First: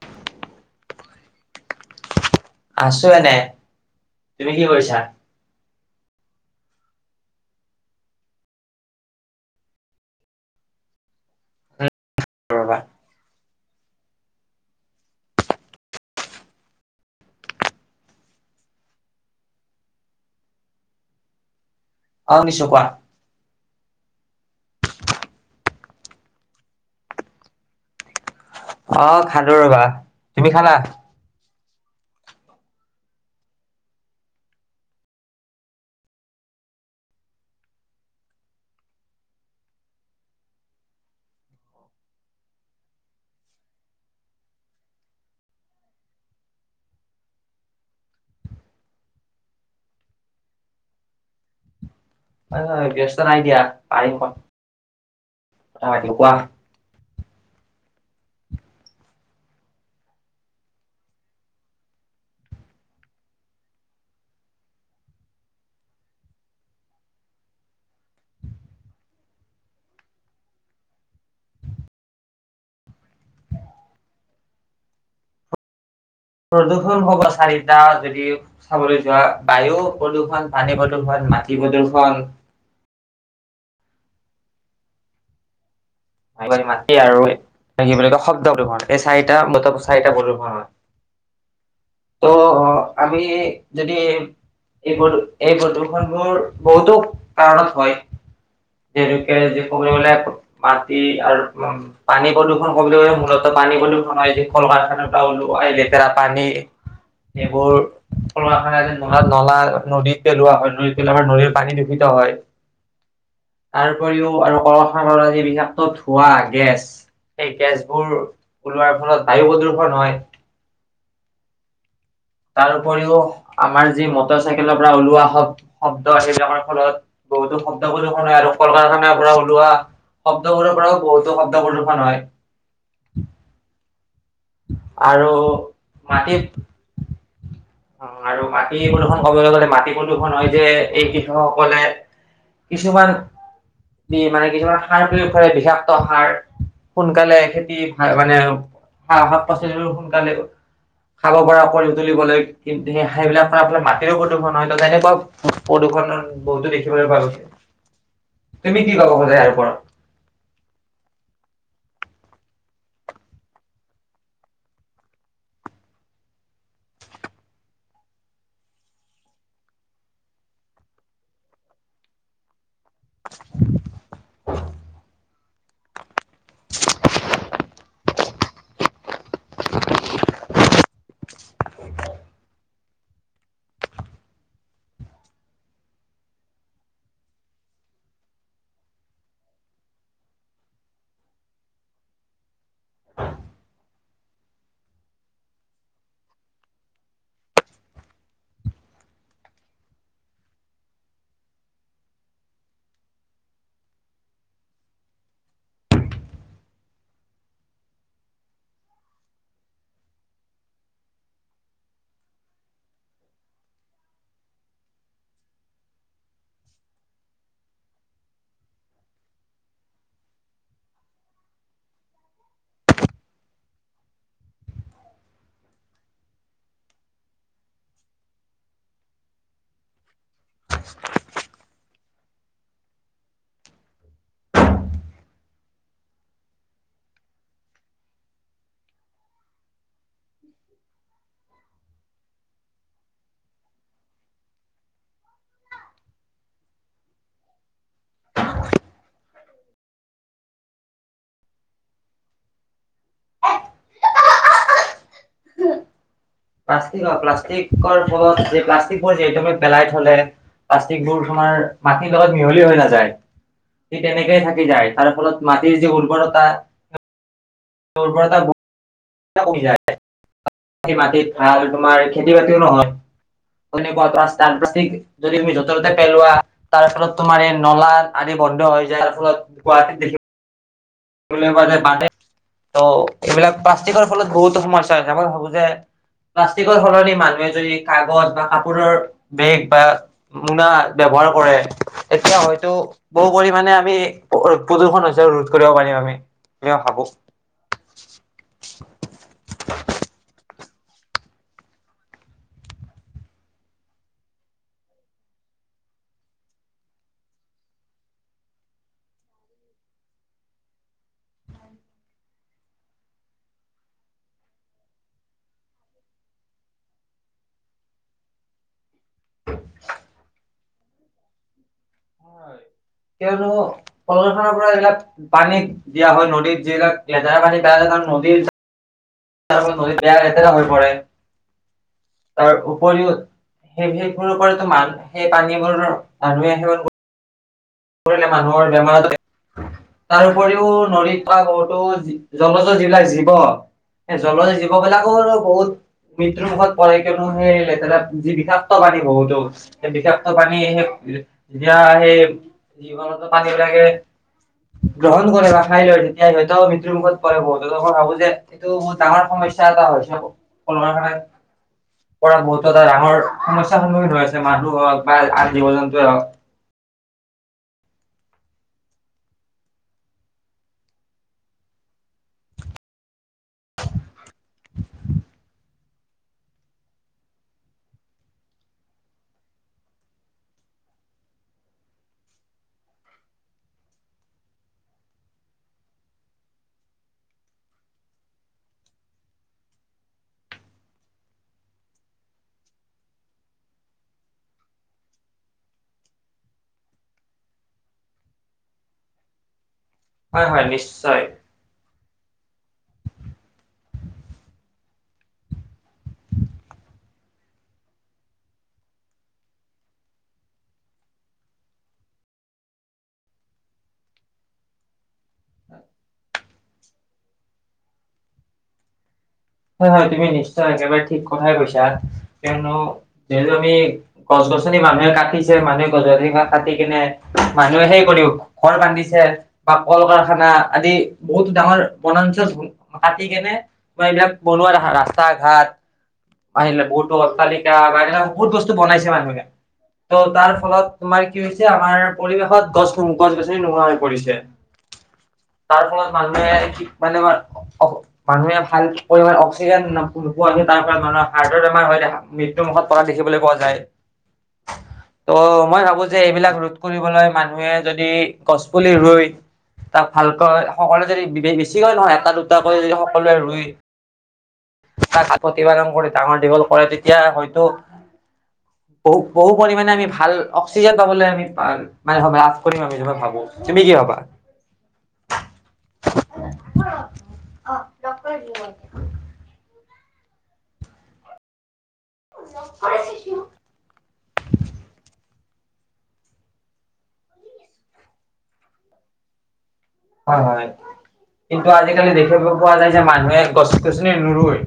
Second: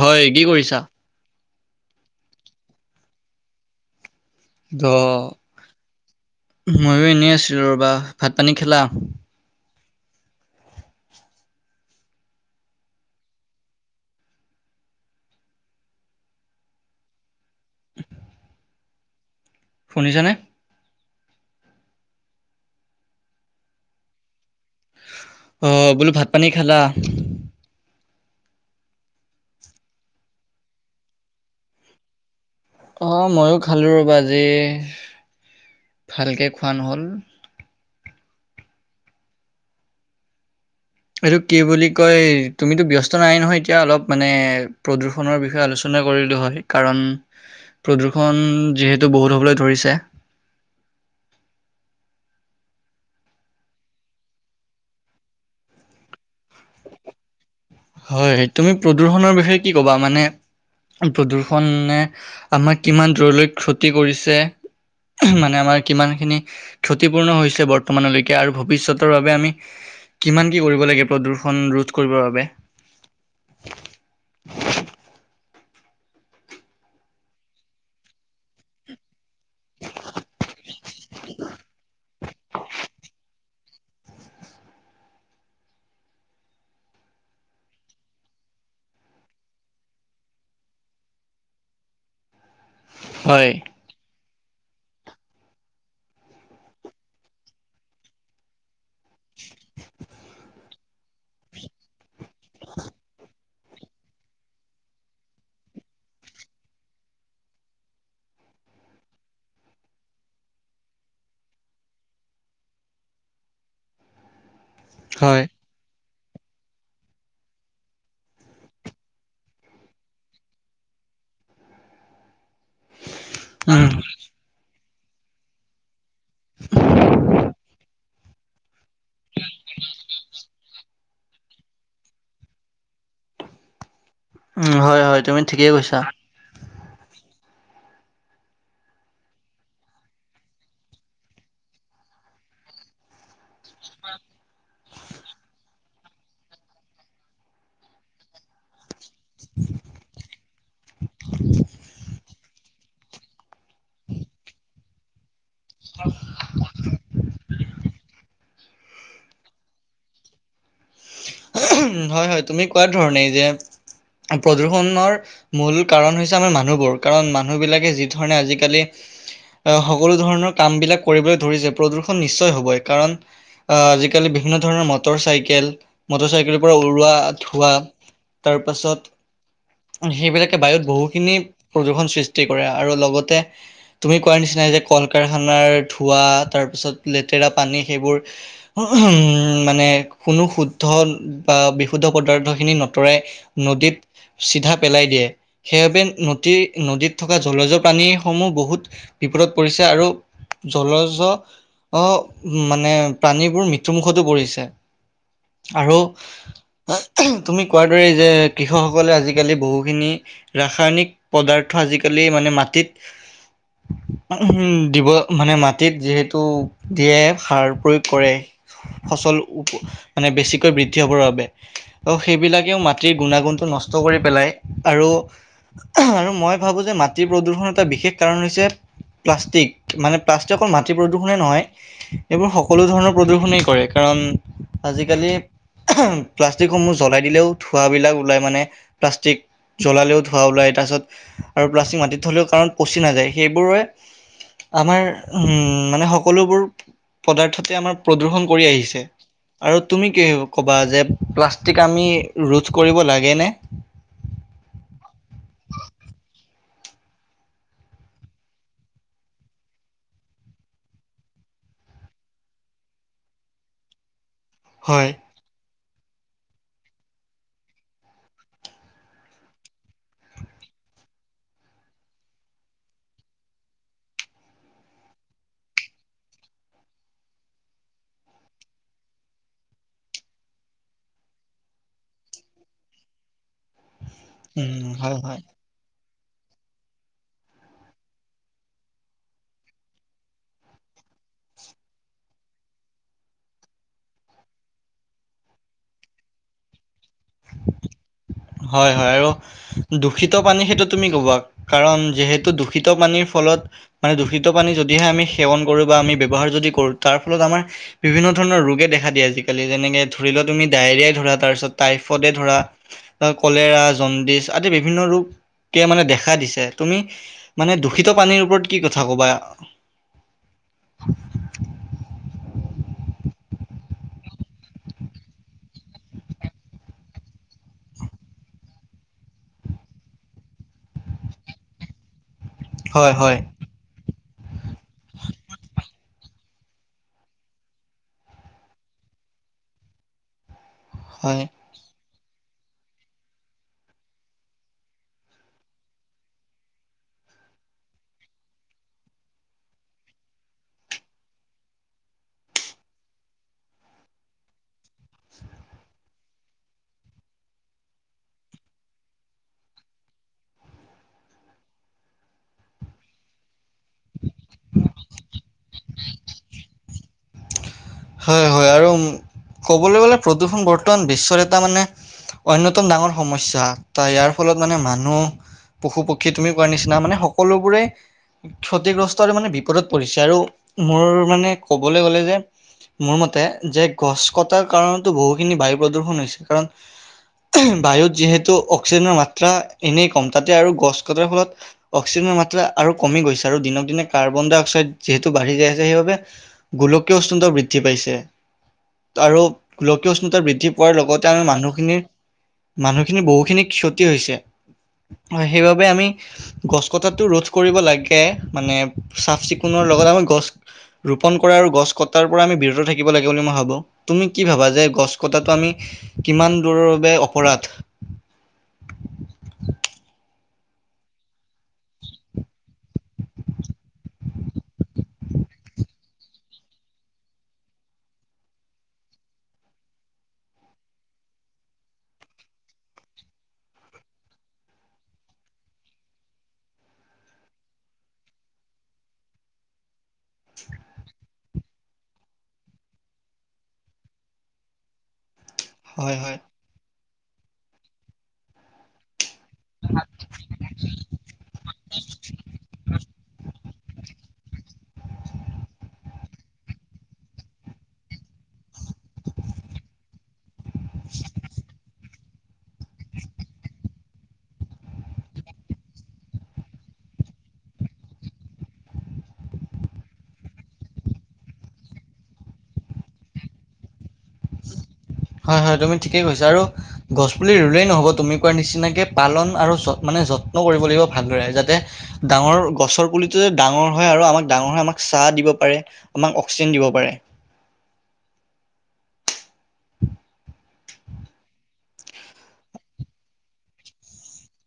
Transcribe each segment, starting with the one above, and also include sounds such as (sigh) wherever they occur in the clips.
হয়, কি কৰিছা? আছোঁ এনে। তুমি কি দ, কৰিছা? মইও এনেই আছিলো ৰ'বা, ভাত-পানী খালা? উম, ৰ'বা। (inaudible) শুনিছানে? অঁ শুনিছোঁ কোৱা। অ বোলো ভাত-পানী খালা? অ খালোঁ ৰ'বা, তুমি খালা অঁ মইও খালোঁ ৰ'বা, আজি ভালকে খোৱা নহ'ল। এইটো কি বুলি কয় তুমিতো ব্যস্ত নাই নহয় এতিয়া অলপ মানে প্ৰদূ প্ৰদূষণৰ বিষয়ে আলোচনা কৰিলোঁ হয়, কাৰণ প্ৰদূষণ যিহেতু বহুত হ'বলৈ ধৰিছে। হয় হয় ব্যস্ত নাই দিয়া পাৰিম কোৱা হয় কোৱা হয়, তুমি প্ৰদূষণৰ বিষয়ে কি ক'বা মানে প্ৰদূষণে আমাক কিমান দূৰলৈ ক্ষতি কৰিছে এহ মানে আমাৰ কিমানখিনি ক্ষতিপূৰ্ণ হৈছে বৰ্তমানলৈকে আৰু ভৱিষ্যতৰ বাবে আমি কিমান কি কৰিব লাগিব প্ৰদূ্ষণ ৰোধ কৰিবৰ বাবে। (unintelligible) প্ৰদূষণ হ'ব চাৰিটা যদি চাবলৈ যোৱা বায়ু প্ৰদূষণ পানী প্ৰদূষণ মাটি প্ৰদূষণ (unintelligible) মাটি আৰু এই কি বুলি কয় শব্দ প্ৰদূষণ এই চাৰিটা মুঠতে চাৰিটা প্ৰদূষণ হয়। ত' আমি হয়। যদি এই এই প্ৰদূ এই প্ৰদূষনবোৰ বহুতো কাৰণত হয়। যিহেতুকে যি ক'বলৈ গ'লে মাটি আৰু উম পানী প্ৰদূষণ কবলৈ গ'লে মূলত পানী প্ৰদূষণ হয় এই কল কাৰখানা পৰা ওলোৱা লেতেৰা পানী। সেইবোৰ কল কাৰখানা নলাত নলা নদী পেলোৱা হয়, নদী পেলাই আমাৰ নদীৰ পানী দূষিত হয়। (inaudible) তাৰ উপৰিও আৰু কল কাৰখানা পৰা যিবিলাক চব ধুৱা গেছ, সেই গেছবোৰ ওলোৱাৰ ফলত বায়ু প্ৰদূ্ষন হয়। তাৰ উপৰিও উম, আমাৰ যি মটৰ চাইকেলৰ পৰা ওলোৱা শব্দ শব্দ সেইবিলাকৰ ফলত বহুতো শব্দ প্ৰদূষন হয়, আৰু কল কাৰখানাৰ পৰা ওলোৱা শব্দ শব্দবোৰৰ পৰাও বহুতো শব্দ প্ৰদূষণ হয়। উম, হয়, হয় আৰু তুমি ঠিকেই কৈছা। অ আৰু মাটি প্ৰদূষন কবলৈ গলে মাটি প্ৰদূষন হয় যে এই কৃষকসকলে কিছুমান মানে কিছুমান সাৰ প্ৰয়োগ কৰে বিশা ক্ত সাৰ, সোনকালে খেতি ভা মানে শা শাক-পাচলিবোৰ সোনকালে খাব পৰা কৰি তুলিবলৈ কিন্তু সে সেইবিলাক কৰা ফলত মাটিৰো প্ৰদূষণ হয়, ত' তেনেকুৱা প্ৰদূষণৰ বহুতো দেখিবলৈ পোৱা গৈছে তুমি কি ক'ব খোজা ইয়াৰ ওপৰত। অহম হয়, হয়, তুমি কোৱাৰ ধৰণেই যে, প্ৰদূষণৰ মূল কাৰণ হৈছে আমাৰ মানুহবোৰ কাৰণ, মানুহ বিলাকে যি ধৰণে আজিকালি আহ সকলো ধৰণৰ কাম বিলাক কৰিবলৈ ধৰিছে প্ৰদূষণ নিশ্চয় হ'বই, কাৰণ আহ আজিকালি বিভিন্ন ধৰণৰ মটৰ চাইকেল। মটৰ চাইকেলৰ পৰা উৰুৱা ধোৱা, তাৰ পাছত সেইবিলাকে বায়ুত বহুখিনি প্ৰদূষণ সৃষ্টি কৰে, আৰু লগতে তুমি কোৱাৰ নিচিনাই যে, কল কাৰখানাৰ ধোঁৱা তাৰপিছত লেতেৰা পানী সেইবোৰ উম, মানে কোনো সু শুদ্ধ বা বিশুদ্ধ পদাৰ্থ খিনি নতৰাই নদীত চিধা পেলাই দিয়ে, সেইবাবে নদীৰ নদীত থকা জলচৰ প্ৰাণীসমূহ বহুত বিপদত পৰিছে আৰু জলজ অ মানে প্ৰাণীবোৰ মৃত্যুমুখতো পৰিছে। আৰু তুমি কোৱাৰ দৰেই যে, কৃষকসকলে আজিকালি বহুখিনি ৰাসায়নিক পদাৰ্থ আজিকালি মানে মাটিত দিব মানে মাটিত যিহেতু দিয়ে সাৰ প্ৰয়োগ কৰে। ফচল মানে বেছিকৈ বৃদ্ধি হ'বৰ বাবে। ত' সেইবিলাকেও মাটিৰ গুণাগুণটো নষ্ট কৰি পেলায় আৰু আৰু মই ভাবোঁ যে, মাটিৰ প্ৰদূষণ এটা বিশেষ কাৰণ হৈছে প্লাষ্টিক। মানে প্লাষ্টিক অকল মাটিৰ প্ৰদূষণে নহয়, এইবোৰ সকলো ধৰণৰ প্ৰদূৰ্ষনেই কৰে, কাৰণ আজিকালি প্লাষ্টিকসমূহ জ্বলাই দিলেও ধোঁৱাবিলাক ওলাই মানে প্লাষ্টিক জ্বলালেও ধোঁৱা ওলায়, তাৰপাছত আৰু প্লাষ্টিক মাটিত থ'লেও কাৰণ পচি নাযায়। সেইবোৰে আমাৰ উম মানে সকলোবোৰ পদাৰ্থতে আমাৰ প্ৰদূষণ কৰি আহিছে। আৰু তুমি কি ক'বা যে প্লাষ্টিক আমি ৰোধ কৰিব লাগেনে? (unintelligible) প্লাষ্টিক প্লাষ্টিকৰ ফলত প্লাষ্টিকবোৰ যিহেতু আমি পেলাই থ'লে প্লাষ্টিক বোৰ তোমাৰ মাটিৰ লগত মিহলি হৈ নাযায়। হেই তেনেকেই থাকি যায় তাৰ হয়, ফলত মাটিৰ যি উৰ্বৰতা উৰ্বৰতা ব কমি যায় তাতে মাটিত ভাল তোমাৰ খেতি বাতিও নহয়। হৈ নাই কোৱা। তাৰ প্লাছতিক যদি তুমি য'তে ততে পেলোৱা তাৰ ফলত তোমাৰ এই নলা আদি বন্ধ হৈ যায় তাৰ ফলত গুৱাহাটীত দেখি দেখিবলৈ পোৱা যায় বানে অ এইবিলাক প্লাষ্টিকৰ ফলত বহুতো উম সমস্যা হৈছে হয় মই হয়। ভাবো যে প্লাষ্টিকৰ সলনি মানুহে যদি কাগজ বা কাপোৰৰ বেগ বা মোনা ব্যৱহাৰ কৰে, তেতিয়া হয়তো বহু পৰিমাণে আমি প্ৰদূষণ সঁচাই ৰোধ কৰিব পাৰিম আমি বুলি মই ভাবো। হয় হয় আৰু দূষিত পানী সেইটো তুমি ক'বা কাৰণ যিহেতু দূষিত পানীৰ ফলত মানে দূষিত পানী যদিহে আমি সেৱন কৰো বা আমি ব্যৱহাৰ যদি কৰোঁ তাৰ ফলত আমাৰ বিভিন্ন ধৰণৰ ৰোগে দেখা দিয়ে আজিকালি যেনেকে ধৰি লোৱা তুমি ডায়েৰিয়াই ধৰা তাৰপিছত টাইফইডে ধৰা বা কলেৰা জণ্ডিচ আদি বিভিন্ন ৰোগে মানে দেখা দিছে তুমি মানে দূষিত পানীৰ ওপৰত কি কথা ক'বা? হয় কিয়নো প্ৰদুৰ্ক্ষণৰ ফলত ইবিলাক পানীত দিয়া হয় নদীত যিবিলাক লেতেৰা পানী বই যায় কাৰন নদী তাৰ ফলত নদী বেয়া লেতেৰা হৈ পৰে তাৰ হয় উপৰিও হয় সেই সেৱৰৰ পৰাই তো মান সেই পানীবোৰ গা ধোৱে সেৱন কৰি লে মানুহৰ বেমাৰ হয়। তাৰ উপৰিও নদীৰ হয় পৰা বহু তো জলৰ যিবিলাক জীৱ সেই জল জীৱ বিলাকো আৰু বহুত মৃত্যুৰ মুখত পৰে কিয়নো সেই লেতেৰা যি বিষাক্ত পাণী বহুতো সেই বিষাক্ত পানী সেই যেতিয়া সেই জীৱনতো পানী বিলাকে গ্ৰহণ কৰে বা খাই লয় তেতিয়া সিহঁতে মৃত্যুমুখত পৰে বহুত ভাবো যে এইটো বহুত ডাঙৰ সমস্যা এটা হৈছে কল কাৰখানাৰ পৰা বহুতো এটা ডাঙৰ সমস্যাৰ সন্মুখীন হৈ আছে মানুহ হওক বা আন জীৱ জন্তুৱে হওক হয় হয় আৰু ক'বলৈ গ'লে প্ৰদূষণ বৰ্তমান বিশ্বৰ এটা মানে অন্যতম ডাঙৰ সমস্যা ত ইয়াৰ ফলত মানে মানুহ পশু পক্ষী তুমি কৱাৰ নিচিনা মানে সকলোবোৰে ক্ষতিগ্ৰস্তৰ আৰু মানে বিপদত পৰিছে, আৰু মোৰ মানে ক'বলৈ গ'লে যে মোৰ মতে যে গছ কটাৰ কাৰণোত বহুখিনি বায়ু প্ৰদূ্ষণ হৈছে, কাৰণ বায়ুত যিহেতু অক্সিজেনৰ মাত্ৰা এনেই কম, তাতে আৰু গছ কটাৰ ফলত অক্সিজেনৰ মাত্ৰা আৰু কমি গৈছে, আৰু দিনক দিনে কাৰ্বন ডাই অক্সাইড যিহেতু বাঢ়ি যায় আছে সেইবাবে গোলকীয় উষ্ণতাও বৃদ্ধ বৃদ্ধি পাইছে, আৰু গোলকীয় উষ্ণতা হয় হয় বৃদ্ধি পোৱাৰ নিশ্চয় লগতে আমি মানুহখিনিৰ মানুহখিনি বহুখিনি ক্ষতি হৈছে, হয় সেইবাবে আমি গছ কটাটো ৰোধ কৰিব লাগে, মানে চাফ চিকুণৰ লগত আমি গছ ৰোপণ কৰা আৰু গছ কটাৰ পৰা আমি বিৰত থাকিব লাগে বুলি মই ভাবো। তুমি কি ভাবা যে গছ কটাতো আমি কিমান দূৰৰ বাবে অপৰাধ? হয় হয় তুমি নিশ্চয় একেবাৰে ঠিক কথাই কৈছা, কিয়নো যিহেতু আমি গছ গছনি মানুহে কাটিছে, মানুহে গছ গছনি ভাগ কাটি কেনে মানুহে সেই কৰিও ঘৰ বান্ধিছে, বা কল কাৰখানা আদি বহুত ডাঙৰ বনাঞ্চল ধ্বং কাটি কেনে বা এইবিলাক বনোৱা ৰাস্তা ঘাট আহিলে বহুতো অট্টালিকা বা তেনেকা বহুত বস্তু বনাইছে মানুহে। ত' তাৰ ফলত তোমাৰ কি হৈছে আমাৰ পৰিৱেশত গছ সংকট গছনি নোহোৱা হৈ পৰিছে। (inaudible) তাৰ ফলত হয় হয় মানুহে মানে আমাৰ মানুহে ভাল পৰিমাণে অক্স অক্সিজেন না নোপোৱাকৈ তাৰ ফলত মানুহৰ হাৰ্টৰ বেমাৰ হৈ মৃত্যুমুখত পৰা দেখিবলৈ পোৱা যায়। ত' মই ভাবোঁ যে এইবিলাক ৰোধ কৰিবলৈ মানুহে যদি গছ পুলি ৰুই তাক ভালকৈ সকলোৱে যদি বেছিকৈ নহয় এটা দুট টাকৈ যদি সকলোৱে ৰুই তাক প্ৰতিপালন কৰি ডাঙৰ দীঘল কৰে তেতিয়া হয়তো বহু, বহু পৰিমাণে আমি ভাল অক্সিজেন পাবলৈ আমি পা মানে ভ লাভ কৰিম আমি এনেকুৱা ভাবোঁ! তুমি কি ভাবা? হয়, হয়, তুমি ঠিকেই কৈছা আৰু গছ পুলি ৰুলেই নহ'ব তুমি কোৱাৰ নিচিনাকে পালন আৰু য মানে যত্নও কৰিব লাগিব ভালদৰে, যাতে ডাঙৰ গছৰ পুলিটো যে ডাঙৰ হয় আৰু আমাক ডাঙৰ হৈ আমাক ছাঁ দিব পাৰে, আমাক অক্সিজেন দিব পাৰে। হয়, হয়, কিন্তু আজিকালি দেখিব পোৱা যায় যে মানুহে গছ গছনি নোৰুই!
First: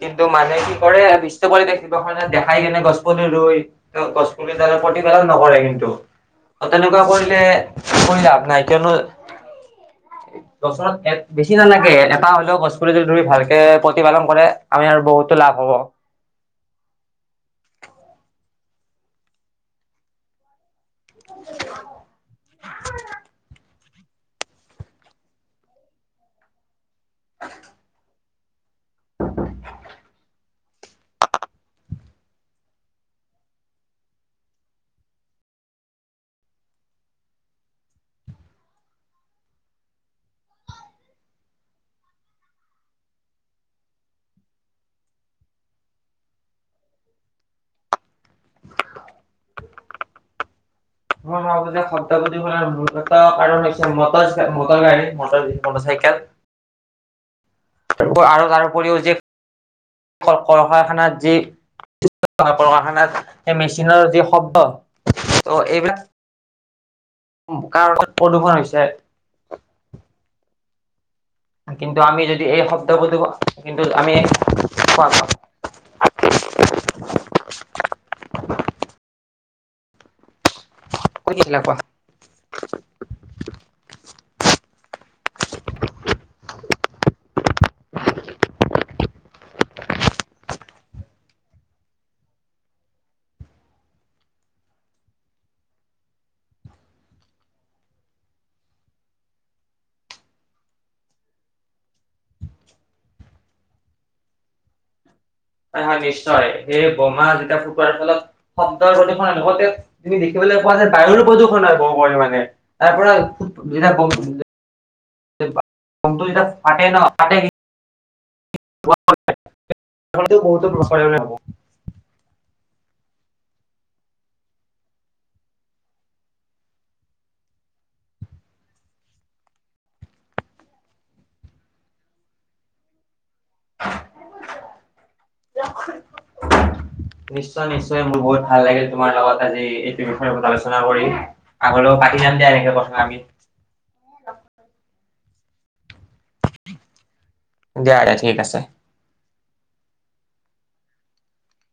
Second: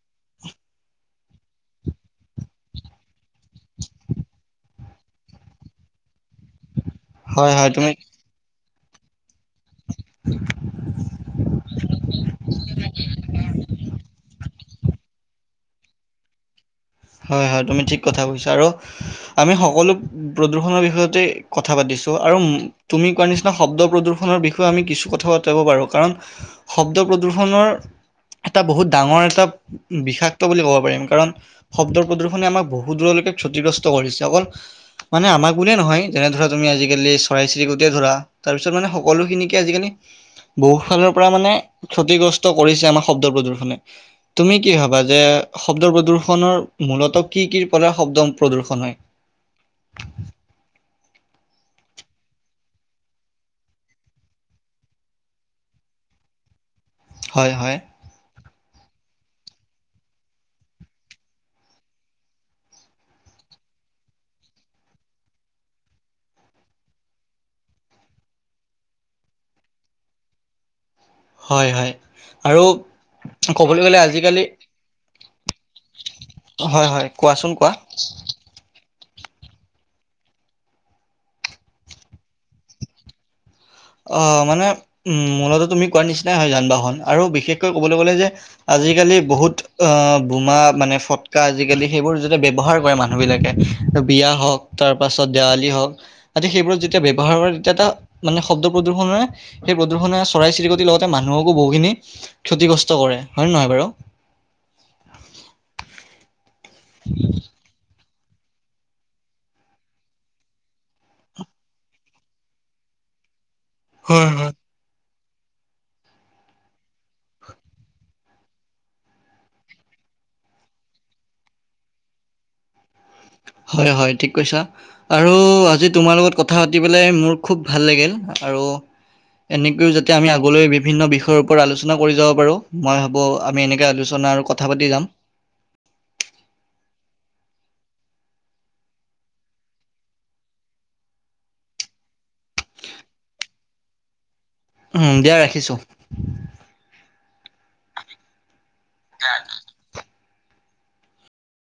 কিন্তু মানুহে কি কৰে বিশ্ব পৰিৱেশ দিৱস মানে দেখাই কিনে গছ পুলি ৰুই! ত' গছপুলিডালৰ প্ৰতিপালন নকৰে কিন্তু। ত' তেনেকুৱা কৰিলে, হয় হয় তুমি কৰি লাভ নাই কিয়নো বছৰত বেছি নালাগে এটা হ'লেও গছপুলি যদি ধৰি ভালকে প্ৰতিপালন কৰে আমি আৰু বহুতো লাভ হ'ব! হয়, হয়, তুমি ঠিক কথা কৈছা আৰু আমি সকলো প্ৰদূষণৰ বিষয় তেই কথা পাতিছোঁ, আৰু তুমি কোৱাৰ নিছিনা শব্দ প্ৰদূষণৰ বিষয়ে আমি কিছু কথাও আঁতৰাব পাৰোঁ, কাৰণ শব্দ প্ৰদূষণৰ এটা বহুত ডাঙৰ এটা বিষাক্ত বুলি ক'ব পাৰিম, কাৰণ শব্দ প্ৰদূষণে আমাক বহু দূৰলৈকে ক্ষতিগ্ৰস্ত কৰিছে অকল মানে আমাক বুলিয়ে নহয়, যেনে ধৰা তুমি আজিকালি চৰাই চিৰিকটিয়ে ধৰা তাৰপিছত মানে সকলোখিনিকে আজিকালি বহুফালৰ পৰা মানে ক্ষতিগ্ৰস্ত কৰিছে আমাক শব্দ প্ৰদূষণে। তুমি কি ভাবা যে শব্দ প্ৰদূ্ষনৰ মূলত কি, কিৰ পৰা শব্দ প্ৰদূ্ষণ হয়? (unintelligible) Motor cycle! হয়, হয়। আৰু তাৰ উপৰিও যে কল কাৰখানাত যি (unintelligible) সেই মেচিনৰ যি শব্দ ত' এইবিলাক প্ৰদূষণ হৈছে। হয় হয় কিন্তু আমি যদি এই আৰু শব্দ প্ৰদূষ ক'বলৈ কিন্তু গ'লে আমি আজিকালি খোৱা যা (unintelligible) হয়, হয়। কোৱাচোন কোৱা? ক'ত গৈছিলা কোৱা? আহ মানে উম মূলত তুমি কোৱাৰ নিচিনাই হয়। যান বাহন আৰু বিশেষকৈ ক'বলৈ গ'লে যে আজিকালি বহুত আহ বোমা মানে ফটকা আজিকালি সেইবোৰ যতে ব্যৱ্হাৰ কৰে মানুহবিলাকে বিয়া হওঁক তাৰ পাছত দেৱালী হওঁক আদি। সেইবোৰত যেতিয়া ব্যৱ্হাৰ কৰে তেতিয়া এটা মানে শব্দ প্ৰদূষণে সেই প্ৰদূষণে চৰাই চিৰিকতিৰ লগতে মানুহকো বহুখিনি ক্ষতিগ্ৰস্ত কৰে। হয় নে নহয় বাৰু? হয়, হয় নিশ্চয়, সেই বোমা যেতিয়া ফুটোৱাৰ ফলত শব্দৰ প্ৰদূষণ লগতে তুমি দেখিবলৈ পোৱা যায় বায়ুৰো প্ৰদূষণ হয় বহু পৰিমাণে। তাৰ পৰা যেতিয়া হয়, হয়। ব'ম, ব'মটো যেতিয়া ফাটে ন (unintelligible) হয়, হয়। ঠিক কৈছা। আৰু আজি তোমাৰ লগত কথা পাতি পেলাই মোৰ খুব ভাল লাগিল। আৰু এনেকৈয়ো যাতে আমি আগলৈ বিভিন্ন বিষয়ৰ ওপৰত আলোচনা কৰি যাব পাৰোঁ, মই ভা ব, আমি এনেকে আলোচনা আৰু কথা পাতি যাম। নিশ্চয়, নিশ্চয় মোৰ বহুত ভাল লাগিল তোমাৰ লগত আজি এইটো বিষয়ৰ লগত আলোচনা কৰি। আগলৈও পাতি যাম দিয়া এনেকে কথা আমি। উম, দিয়া ৰাখিছো। দিয়া ঠিক আছে। (unintelligible)